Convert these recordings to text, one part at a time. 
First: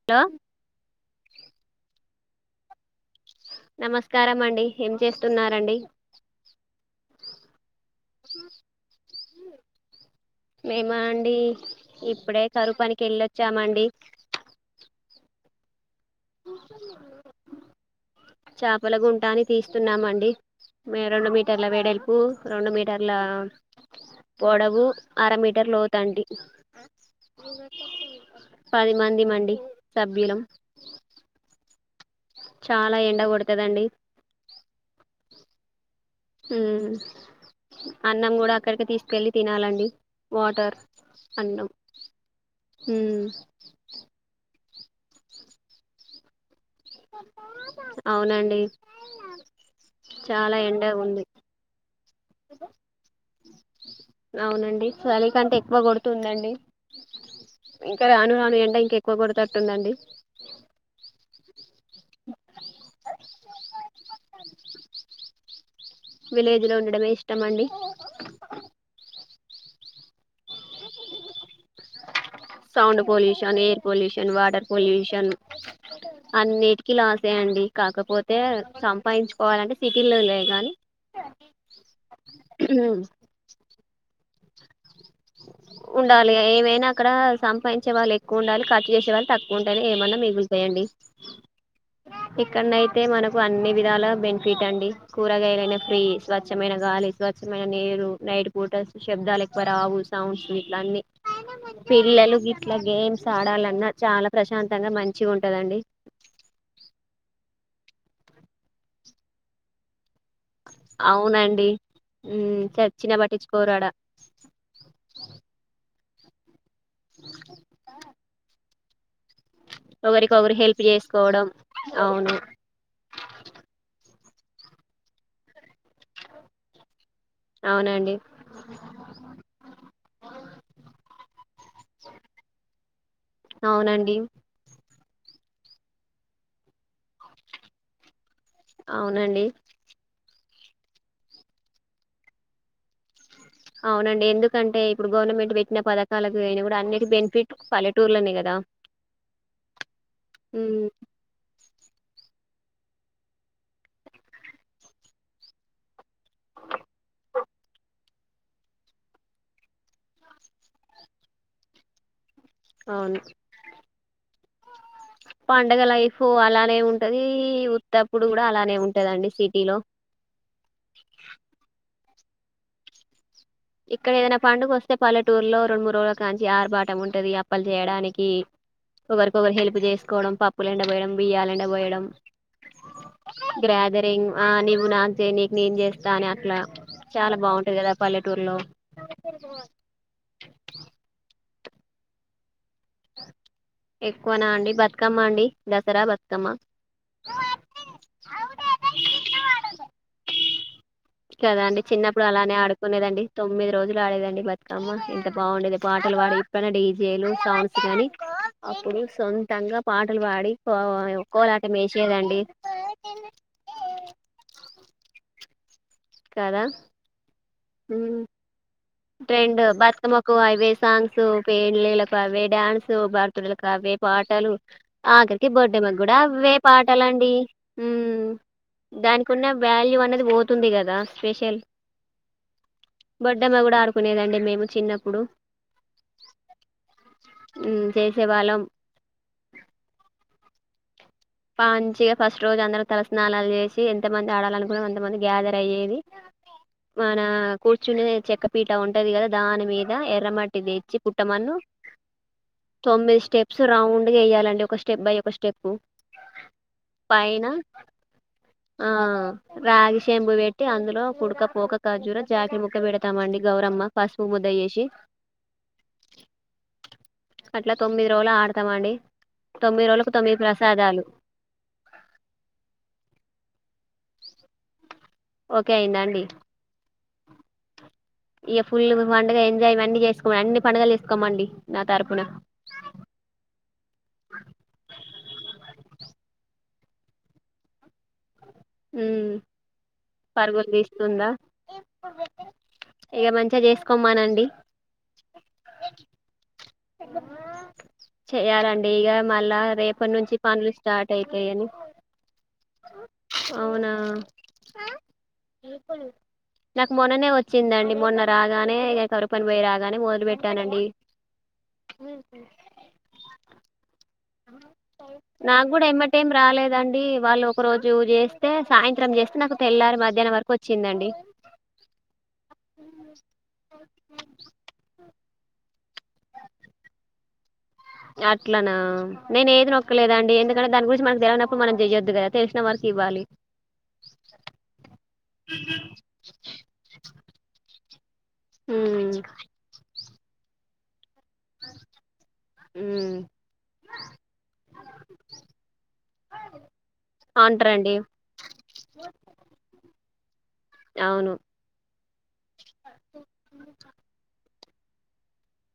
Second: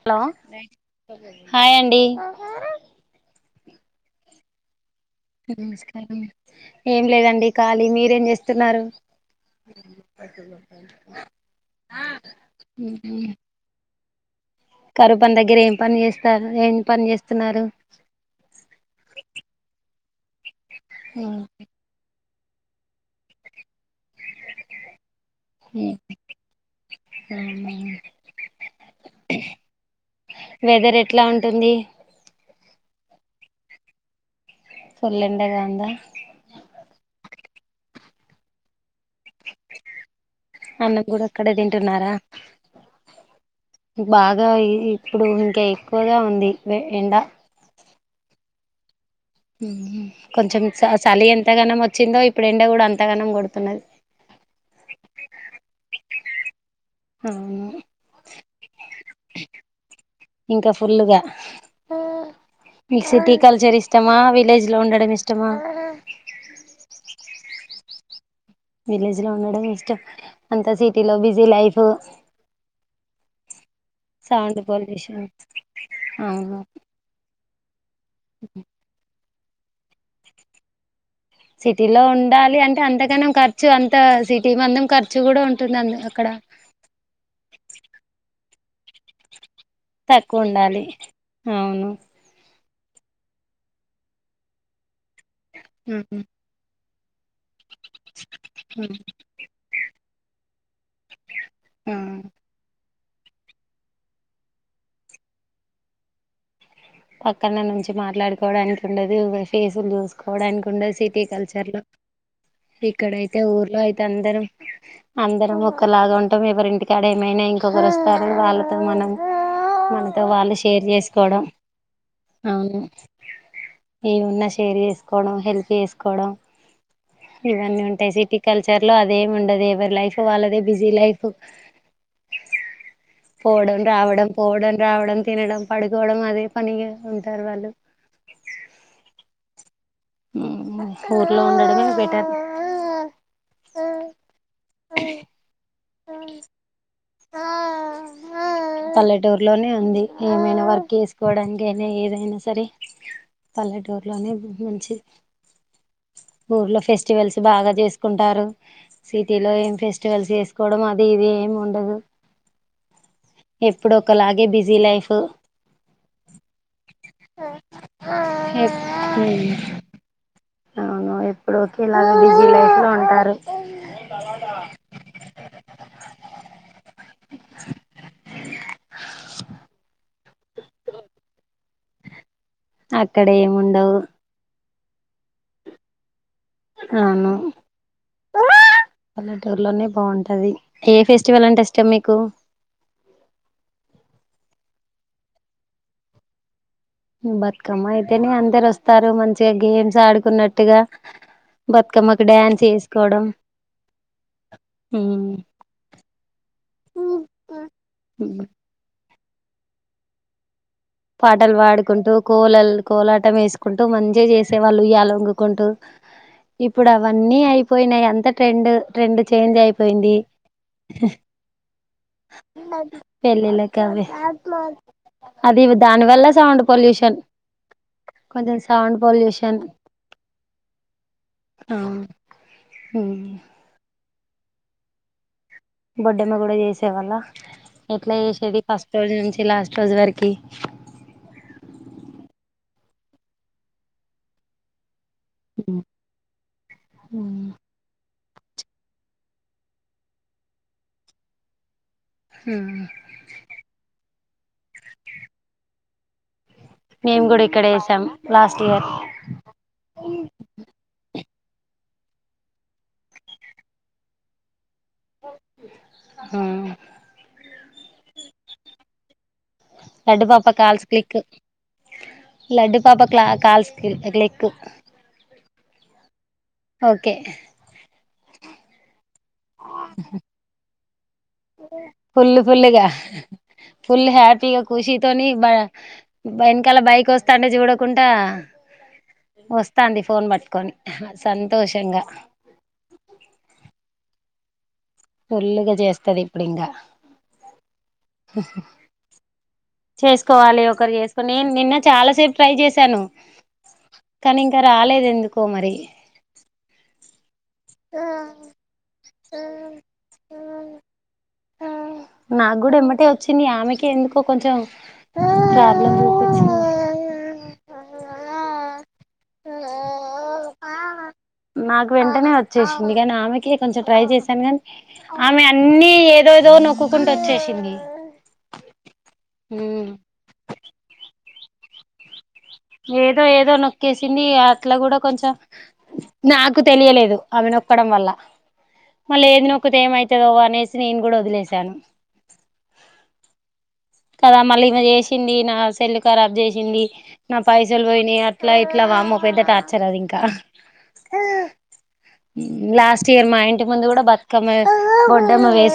Hello hi అండి నమస్కారం అండి ఏం చేస్తున్నారండి ఏం లేదండి ఖాలీ మీరేం చేస్తున్నారు మేమ అండి ఇప్పుడే కరుపానికి వెళ్ళొచ్చామండి కరుపం దగ్గర ఏం పని చేస్తారు ఏం పని చేస్తున్నారు చేపల గుంటా అన్ని తీస్తున్నామండి రెండు మీటర్ల వేడల్పు రెండు మీటర్ల పొడవు అర మీటర్ లోతండి పదిమంది మండి సభ్యులం వెదర్ ఎట్లా అంటుంది చాలా ఎండ కొడతదండి ఫుల్ ఎండగా ఉందా ఉమ్ అన్నం కూడా అక్కడికి తీస్త కెళ్ళి తినాలండి వాటర్ అన్నం కూడా అక్కడే అన్నం తింటున్నారా ఉమ్ బాగా ఇప్పుడు ఇంకా ఎక్కువగా ఉంది ఎండ అవునండి చాలా కొంచెం ఎండ ఉంది చలి ఎంత గనం వచ్చిందో ఇప్పుడు ఎండ కూడా అంతగనం కొడుతున్నది అవునండి చలీ కంటే ఎక్కువ కొడుతుందండి అవును ఇంకా రాను రాను ఎండ ఇంకా ఎక్కువ కొడతట్టు ఉందండి ఇంకా ఫుల్లుగా మీకు సిటీ కల్చర్ ఇష్టమా విలేజ్ లో ఉండడం ఇష్టమా ఇలో ఉండడమే ఇష్టం అండి విలేజ్ లో ఉండడమే ఇష్టం. అంతా సిటీలో busy life. Sound pollution air pollution, water pollution అవును అన్నిటికి లాసే అండి. కాకపోతే సంపాయిచ్చుకొలంటే సిటీల్లో లే గానీ సిటీలో ఉండాలి అంటే అంతకనం ఖర్చు అంత సిటీ మందం ఖర్ ఉండాలి ఏవైనా అక్కడ సంపాదించే వాళ్ళు ఎక్కువ ఉండాలి. ఖర్చు చేసే వాళ్ళు తక్ ఉంటనే ఏమన్నా తక్కువ ఉండాలి మిగుల్తాయండి. అవును ఇక్ కనైతే మనకు అన్ని విధాల బెనిఫిట్ అండి. కూరగాయలైన ఫ్రీ స్వచ్ఛమైన గాలి స్వచ్చమైన నీరు నైట్ పూట షు శబ్దాలు ఎక్కువ రావు. ఇట్ ఇట్లా అన్ని ఆ పిల్లలు గిట్లా గేమ్స్ ఆడాలన్నా చాలా ప్రశాంతంగా మంచుగ్ ఉంటాదండి. పక్కన నుంచి మాట్లాడుకోవడానికి ఉండదు. ఓ ఫేసులు జుస్ కోవడానికి ఉండదు సిటీ అవునండి కల్చర్ లో మ్మ్ చచ్చిన ఇక్కడైతే ఊర్లో పట్టించుకోరాడ అయితే అందరం. అందరం ఒక లాగ్ ఉంటాం. ఎవరి ఇంటికాడ ఏమైనా ఇంకొకరు వస్తారు వాళ్ళతో మనం మనతో ఒకరికొకరు వాళ్ళు హెల్ప్ షేర్ జేసుకోవడం చేసుకోవడం అవును ఏవున్నా షేర్ జేసుకోడం హెల్ప్ ఏసుకోడం. ఇవన్నీ ఉంటాయ్ అవునండి సిటీ కల్చర్ లో అదేమి ఉండదు. ఎవరి లైఫ్ వాళ్ళదే బిజీ లైఫు. పోవడం అవునండి రావడం, పోవడం రావడం, తినడం పడుకోవడం అదేప్ పనిగా ఉంటారు వాళ్ళు అవునండి. హుమ్ ఊర్లో ఉండమే బెటర్ అవునండి. ఎందుకంటే ఇప్పుడు గవర్నమెంట్ బెట్టనా పథకలకు నేను కూడా అన్నిటి బెనిఫిట్ పల్లెటూర్లోనే కదా పల్లెటూరులోనే ఉంది. ఏమైనా మ్మ్ వర్క్ ఏసుకోడానికి గనే ఏదైనా సరే పల్లెటూరులోనే మంచిది. [inaudible] ఊర్లో ఫెస్టివల్స్ బాగా జేసుకుంటారు. సిటీలో ఏం ఫెస్టివల్స్ జేసుకోవడం అది ఇది. ఏముండదు. అవున్ కోలాగే బిజీ లైఫు పండుగ లైఫు అలానే ఉంటది. ఉత్తప్పుడు కూడా అలానే ఉంటదండి సిటీలో. [inaudible] అవును ఎప్పుడు ఒకే లాగా బిజీ లైఫ్ లో ఉంటారు. ఇక్కడ ఏదైనా పండుగొస్తే పల్లెటూరు లో రెండు మూడు రోజుల కాంచి ఆరుబాట ఉన్ టది అప్పలు జేయడానికి హోగర్క్ ఒకరు హెల్ప్ జేసుకోవడం. పప్పులు ఎండ బోయడం, బియ్యాలు ఎండ బోయడం. అక్కడ ఏముండవు గ్రర్యాదరింగ్ ఆ నీవ్ నాగ్ జేయ్ నీక్ నేన్ జేస్తా అని అట్లా అవును చాలా బావుంటది కదా ఆ పల్లెట్ ఏ ఫెస్టివల్ అంటే ఇష్టం మీకు ఎక్కువనండి బతుకమ్మ అండి. దసరా, బతుకమ్మ. ఉ బతుకమ్మ అయితేనే అందరు వస్తరు. మంచిగా గేమ్స్ ఆడుకున్నట్టుగా కాదండి. బతుకమ్మకు చిన్నప్పుడు అలానే డ్యాన్స్ ఆడుకునేదండి, వేసుకోవడం తొమ్మిది రోజులు ఆడేదండి. బతుకమ్మ ఎంత బావుండేది పాటలు వాడిపేనే డీజేలు సాంగ్స్ గానీ అప్పుడు సొంతంగా పాటలు వాడి. పాటలు పాడుకుంటూ కోలల్ కోలాటం ఏసుకుంటూ మంచిగా చేసేవాళ్ళు ఊయల్ కదా ఇప్పుడు అవన్నీ అయిపోయినయ్ ఉమ్ అంత ట్రెండు. ట్రెండ్ బతుకమ్మకు అవే సాంగ్స్, పెండ్లిన్లకు అవే డాన్స్ బర్తుడేలకు పెళ్ళిళ్ళకి అవే ఏ అవి పాటలు ఆఖరికి అది బోర్డడేమాక్ దాని కూడా వల్ల అవే సౌండ్ పొల్యూషన్ పాటాలండి ఉహ్ కొంచెం సౌండ్ దానికున్న పొల్యూషన్ వాల్యూ అనేది వొతుంది గదా. ఆ స్వేషల్ హమ్మ ఆడుకునేదండి మేము చిన్నప్పుడు బొడ్డమ్మ కూడా చేసేవాళ్ళ ఉమ్, ఎట్లా చేసేవాళ్ళం చేసేది ఫస్ట్ రోజు నుంచి లాస్ట్ రోజు వరకి మంచిగా ఫస్ట్ రోజు అందరు తలస్నానాలు చేసి ఎంతమంది ఆడాలనుకున్నారో అంతమంది గ్యాదర్ అయ్యేది మన కూర్చునే చెక్క పీట ఉంటది కదా దాని మీద ఎర్రమట్టి తెచ్చి పుట్టమన్ను తొమ్మిది స్టెప్స్ రౌండ్ గా ఎయ్యాలండి ఒక స్టెప్ బై ఒక స్టెప్ మేము కూడా పైన ఇక్కడేసాం ఆ రాగిశెంబు పెట్టి అందులో కుడకత్ పోక కజ్జూర జాకీ ముక్క పెడతామండి గౌరమ్మ పసుపు ముద్ద చేసి హ్మ్ అట్లా తొమ్మిది రోజులు ఆడతామండి తొమ్మిది రోజులకు తొమ్మిది ప్లస్ కల్స్ క్లిక్ లడ్డు పాప క్ల కల్స్ క్లి క్లిక్ ఓకే అయిందా అండి ఓకే ఇగ ఫుల్‌ గా పండుగ ఎంజాయ్ ఇవన్నీ చేసుకొ అన్ని పండుగలు చేసుకొనిపోండి నా తరపున ఫుల్ ఫుల్గా ఫుల్ హపీగా కుషితోని బ బన్ తల బైక్ వస్తాంటే చూడకుండా ఉమ్, వస్తాంది ఫోన్ పరుగులు పట్టుకొని సంతోషంగా ఇగ మంచిగా చేసుకోమనండి ఫుల్లుగా చేస్తది ఇప్పుడు ఇంగా ఆ రేపటి నుంచి చేసుకోవాలి పనులు ఒకరు స్టార్ట్ చేసుకోని నేను అయితాయని నిన్న చాలాసేపు ట్రై చేశాను ను అవునా కానీ ఇంక రాలేదు ఎందుకో మరి నాకు మొన్ననే వచ్చిందండి మొన్న రాగానే ఇక కరువు పని పోయిరాగానే మొదలు పెట్టానండి నాక్కూడా ఎమ్మటే వచ్చింది ఆమెకే ఎందుక్ నాక్కూడా ఎంబటెం చూపించింది రాలేదండి వాళ్ళు ఒక రోజు చేస్తే సాయంక్ నాకు తెల్లారే మధ్యానం వరకు వచ్చి నాకు వెంటనే వచ్చేసింది కానీ ఆమెకి కొంచెం ట్రై చేశాను కానీ ఆమె అన్ని ఏదోదో నొక్కుకుంటూ వచ్చేసింది అట్లనా నేను ఏది నొక్కలేదండి ఎందుకంటే దాని గురించి మనకు తెలువనప్పుడు మనం చెయొద్దు కదా తెలిసిన వరకు ఇవ్వాలి ఏదో ఏదో నొక్కేసింది అట్లా కూడా కొంచెం నాకు తెలియలేదు ఆమె నొక్ క్కడం వల్ల ఉమ్ మళ్ళీ ఏంది నొక్కితే ఏమైత్ తదో అనేసి నేను కూడా వదిలేశాను ఉమ్ కదా మళ్ళీ ఈమే చేసింది నా సెల్ కరాబ్ చేసింది నా పైసలు అంటారండి పోయినాయ్ అట్లా ఇట్లా వామ్మో పెద్ద టార్చర్ అది ఇంక్ అవును మ్మ్ లాస్ట్ ఇయర్ మా ఇంటి ముందు కూడా బతుకమ్మ గొడ్డమ్మ వేస్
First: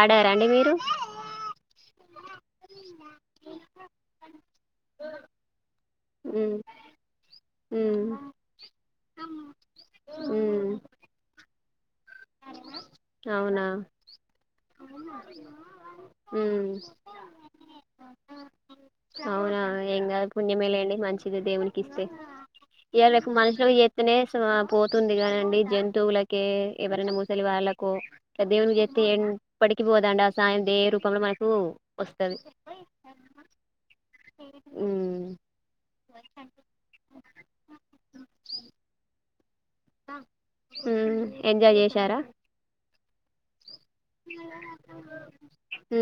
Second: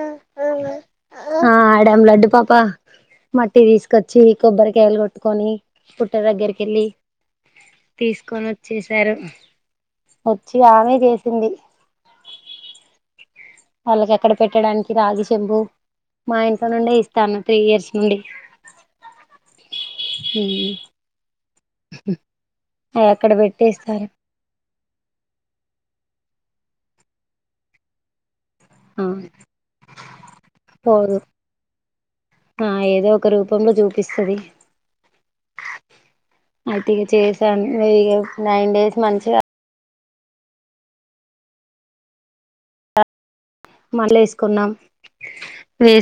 ఆడార అండి మీరు ఆ ఆడాం లడ్డు పాప మట్టి తీసుకొచ్చి కొబ్బరికాయలు కొట్టుకొని పుట్ట ఉమ్ దగ్గరికి ఏళ్ళి ఉమ్ తీసుకొని వచ్చేశారు వచ్చి ఉమ్ ఆమె చేసింది అవునా వాళ్ళకి అక్కడ పెట్టడానికి రాగి చెంబు మా ఇంట్లో ఉమ్ నుండే ఇస్తాను త్రీ ఇయర్స్ నుండి అవునా ఏం కాదు పుణ్యమేలేండి మంచిది దేవుని కిస్తే అవి ఇయ్యాల అక్కడ రేపు మనుషులు పెట్టేస్తారు చేత్తేనే పోతుంది కాని అండి జంతు వులకే ఎవరైనా ముసలి వాళ్ళకో ఇట్లా దేవునికి చేత్తే ఆ ఎప్పటికి పోదండి ఆ సాయం దే పోదు రూపంలో మనకు వస్తది ఆ ఏదో ఒక రూపంలో చూపిస్తది హు అయితే ఇగ చేసాను ఇక నైన్ డేస్ మంచిగా హు ఎంజాయ్ చేశార మళ్లేసుకున్నాం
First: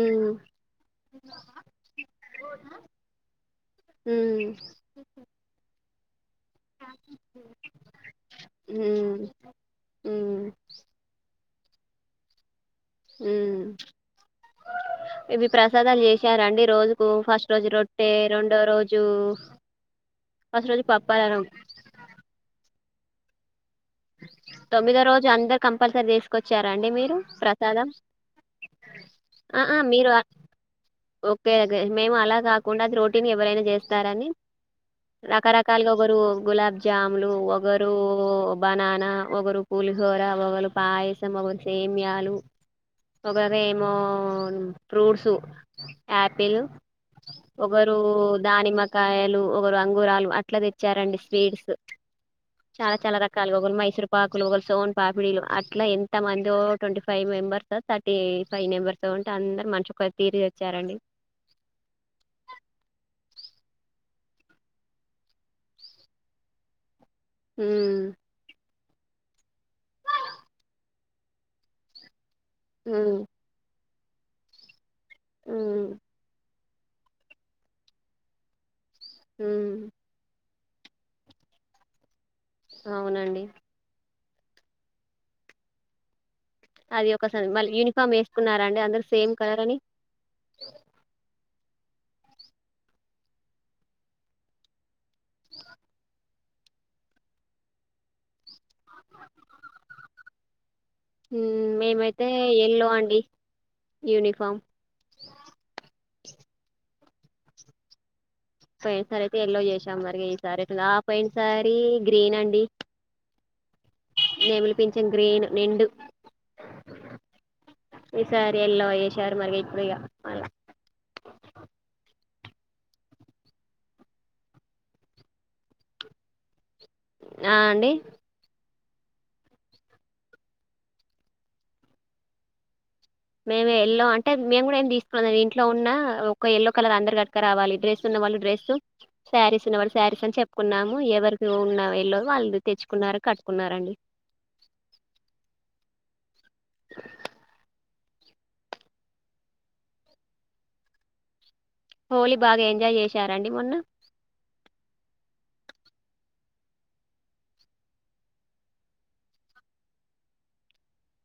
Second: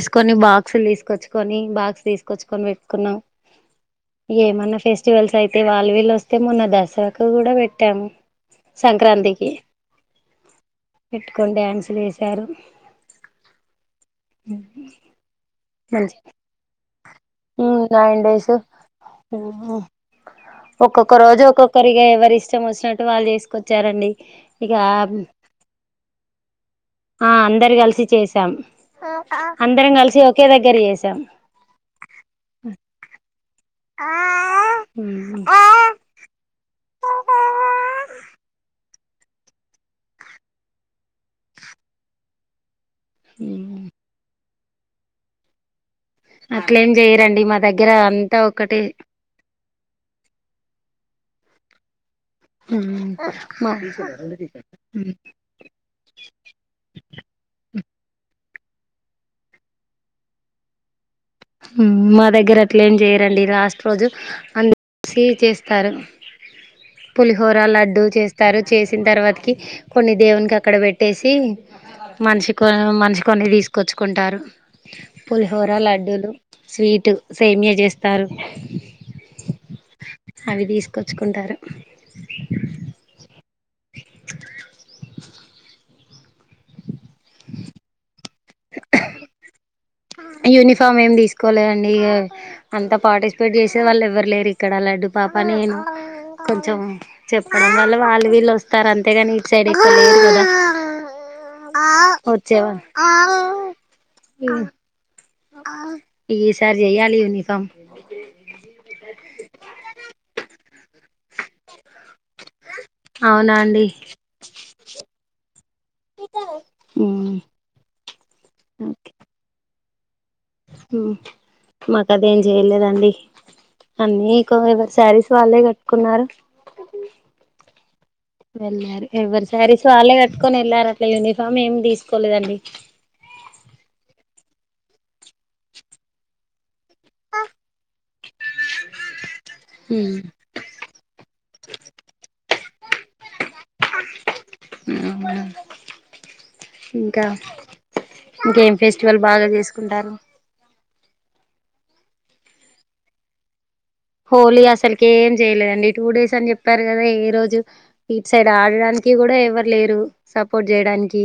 ఉమ్ బాక్స్లు తీసుకొచ్చుకొని బాక్స్ తీసుకొచ్చుకొని పెట్టుకున్నాం ఉమ్ ఏమన్నా ఫెస్టివల్స్ అయితే వా ళ్లు వీళ్ళు వస్తే మొన్న దసరాకు కూడా పెట్టామ్ ఉమ్ సంక్రాంతికి ఉమ్ పెట్టుకొని డ్యాన్సులు ఎశారు హ్మ్ ఇవి ప్రసాదాలు మంచి చేసారండి రో ఫస్ట్ రోజు రొట్టే నైన్ డేస్ రెండో రోజు ఫస్ట్ రోజు ఒక్కొక్క రోజు పప్పాలన్నం ఒక్కొక్కరిగా ఎవరి ఇష్టం వచ్చినట్టు వాళ్ళు చేసు కొచ్చ్చారండి ఇక తొమ్మిదో రోజు అందరు కంపల్సరీ తీసుకొచ్చారా అండి మీరు ఆ అందరు ప్రసాదం కలిసి చేసాం ఆ ఆ అందరం మీరు కలిసి ఒకే దగ్గర చేసాం ఓకే మేము అలా కాకుండా అది రోటీని ఎవరైనా చేస్తారని రకరకాలుగా ఒకరు గులాబ్ జ్యాములు ఒకరు బనానా ఒకరు పులిహోర ఒకరు పాయసం ఒకరు సేమ్యాలు ఒకరేమో ఫ్రూట్స్ యాపిల్ అట్లెం చెయ్యరు ఒకరు దానిమ్మకాయలు ఒకరు అంగురాలు అట్లా తెచ్చారండి స్వీట్స్ చాలా ఉమ్ చాలా రకాలుగా ఒకరు మా మైసూర్ పాకులు ఒకరు సోన్ పాపుడీలు అట్లా ఎంత మందో twenty five members thirty five members తో ఉంటే అందరు మనిషి ఒక తీరిగి వచ్చారండి మా దగ్గర అట్లే ఏం చేయరండి లాస్ట్ రోజు అ స్వీట్ చేస్తారు పులిహోర లడ్డు ఉమ్ చేస్తరు చేసిన తర్వాతకి కొన్ని దేవునికి అక్కడ పెట్టేసి మనిషికో ఉమ్ మనిషికి కొన్ని తీసుకెచ్చుకుంటారు పులిహోర ఉమ్ లడ్డూలు స్వీట్ సేమ్య చేస్తారు హ్మ్ అవి తీసుకొచ్చుకుంటారు అవునండి అది ఒకసారి మళ్ళీ యూనిఫామ్ వేసుకున్నారా అండి అందరు సేమ్ కలర్ అని యూనిఫామ్ ఏమి తీసుకోలేదండి ఇ అంత పార్టిసిపేట్ చేసే వాళ్ళు ఎవ్వరు లేరు ఇక్కడ అలా పాప నేను కొంచెం చెప్పడం వల్ల వాళ్ళు వీళ్ళ ఒ వస్తారు అంతేగాని ఇటు సైడ్ ఇక్కడ లేదు కదా మ్మ్, మేమైతే వచ్చేవా ఎల్లో అండి యూనిఫామ్ ఈసారి చెయ్యాలి యూనిఫార్మ్ పోయిన సారి అయితే ఎల్లో చేసాం మరి ఈ సారి ఇట్ల పోయిన సారి గ్రీన్ అండి అవునా అండి నెమిలిపింఛం గ్రీను నిండు ఈసారి ఎల్లో వేషారు మరి ఇప్పుడు ఇగ మాకు అదేం చేయలేదండి అన్నీ ఇకో ఎవరి శారీస్ వాళ్ళే కట్టుకున్నారు ఆ అండి వెళ్ళారు ఎవ్వరి సారిీస్ వాళ్ళే కట్టుకొని వెళ్ళారు అట్లా యూనిఫామ్ ఏమి తీసుకోలేదండి మేము ఎల్లో అంటే మేము కూడా ఏమి తీసుకోలేదు ఇంట్లో ఉన్న ఒక ఎల్లో కలర్ అందరు కట్టుకరవాలి డ్రెస్ ఉన్న వాళ్ళు డ్రెస్ శారీస్ ఉన్న వాళ్ళు శారీస్ అని చెప్పుకున్నాము ఎవరికి ఎల్లో వాళ్ళు తెచ్చుకున్నారు కట్టుకున్నారండి అవునా ఇంకా ఇంకేం ఫెస్టివల్ బాగా చేసుకుంటారు హోలీ బాగా ఎంజాయ్ చేశారా అండి మొన్న హోలీ అసలుకి ఏం చేయలేదండి టూ డేస్ అని చెప్పారు కదా ఏ రోజు ఇటు సైడ్ ఆడడానికి కూడా కూడా ఎవరు లేరు సపోర్ట్ చేయడానికి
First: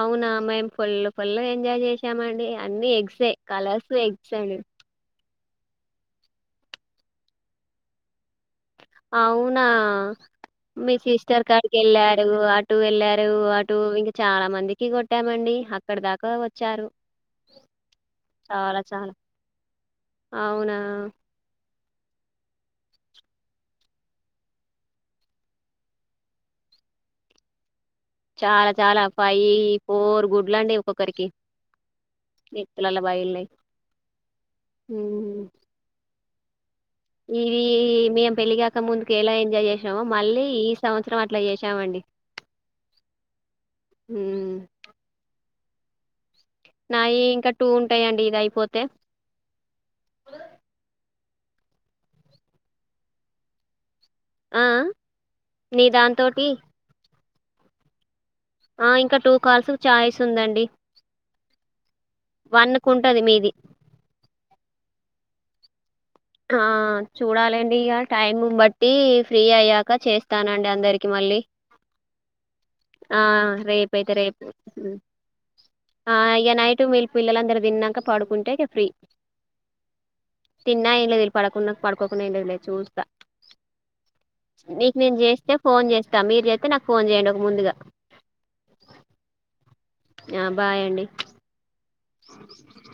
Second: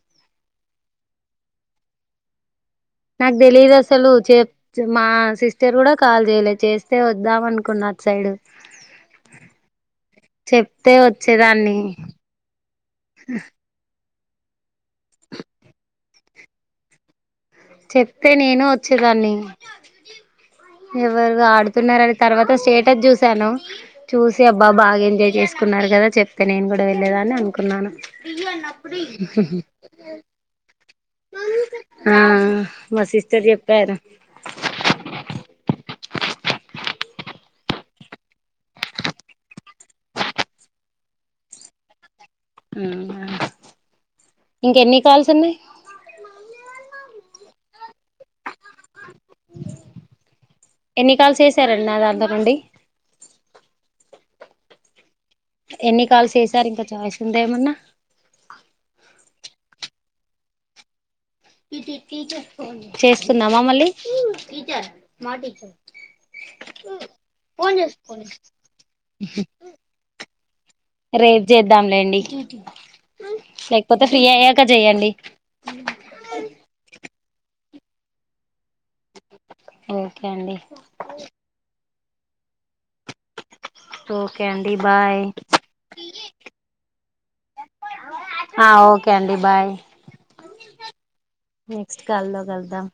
అవునా మేము ఫుల్ ఫుల్ గా ఎంజాయ్ చేసామండి అన్ని ఎగ్సే నాకు తెలీదు కలర్స్ అసలు ఎగ్స్ చెప్ అండి మా సిస్టర్ కూడా కాల్ చేయలేదు చేస్తే వద్దాం అనుకున్న అటు సైడ్ అవునా చెప్తే మీ సిస్టర్ కకి వచ్చేదాన్ని వెళ్ళారు అటు వెళ్ళారు అటు చాలా మందికి కొట్టామండి అక్కడ దాకా వచ్చారు చెప్తే నేను చాలా చాలా వచ్చేదాన్ని అవునా ఎవరుగా ఆడు చేతున్నన్నారుని తర్వాత స్టేటస్ చూశాను చూసి అబ్బా బాగా ఎంజాయ్ చేసుకున్నారు కదా చెప్తే నేను ఇక్కడ వెళ్ళలేదాని అనుకున్నాను చాలా చాలా ఫైవ్ ఫోర్ గుడ్ల అండి ఒక్కొక్కరికి ఆ ఇలలా మా సిస్టర్ పగిలినయ్ చెప్పారు ఇది మేము పెళ్ళగాక ముందుకు ఎలా ఎంజాయ్ చేసామో మళ్ళీ ఈ సంవత్సరం అట్లా చేసామండి ఉమ్ ఇంక ఎన్ని కాల్స్ ఉన్నాయి నాయి ఇంకా టూ ఉంటాయండి ఇది అయిపోతే ఎన్ని కాల్స్ చేశారండి నా దగ్గర నుండి ఆ ఆ నీ ఎన్ని కాల్స్ దాంతోటి చేసారు ఇంకా ఛాయిస్ ఉందా ఏమన్నా ఆ ఇంకా టూ కాల్స్ చాయ్స్ ఉందండి వన్ కు ఉంటది మీది చేసుకుందామా మళ్ళీ ఆ చూడాలండి ఇక టైమ్ బట్టి ఫ్రీ అయ్యాక చేస్తానండి అందరికి మళ్ళీ రేపు చేద్దాంలేండి ఆ రేపు లేకపోతే అయితే ఫ్రీ రేపు అయ్యాక చెయ్యండి ఆ ఇగా నైట్ మల్ పిల్లలందరూ తిన్నాక పడుకుంటే ఫ్రీ ఓకే అండి తిన్నా ఏం లేదు పడకున్నా పడుకోకున్న చూస్తా ఓకే అండి నీకు నేను బాయ్ చేస్తే ఫోన్ చేస్తా మీరు చేస్తతే నాకు ఫోన్ చేయండి ఒక ముందుగా ఆ ఓకే అండి బాయ్ ఆ బాయ్ అండి నెక్స్ట్ కాల్ లో కలుద్దాం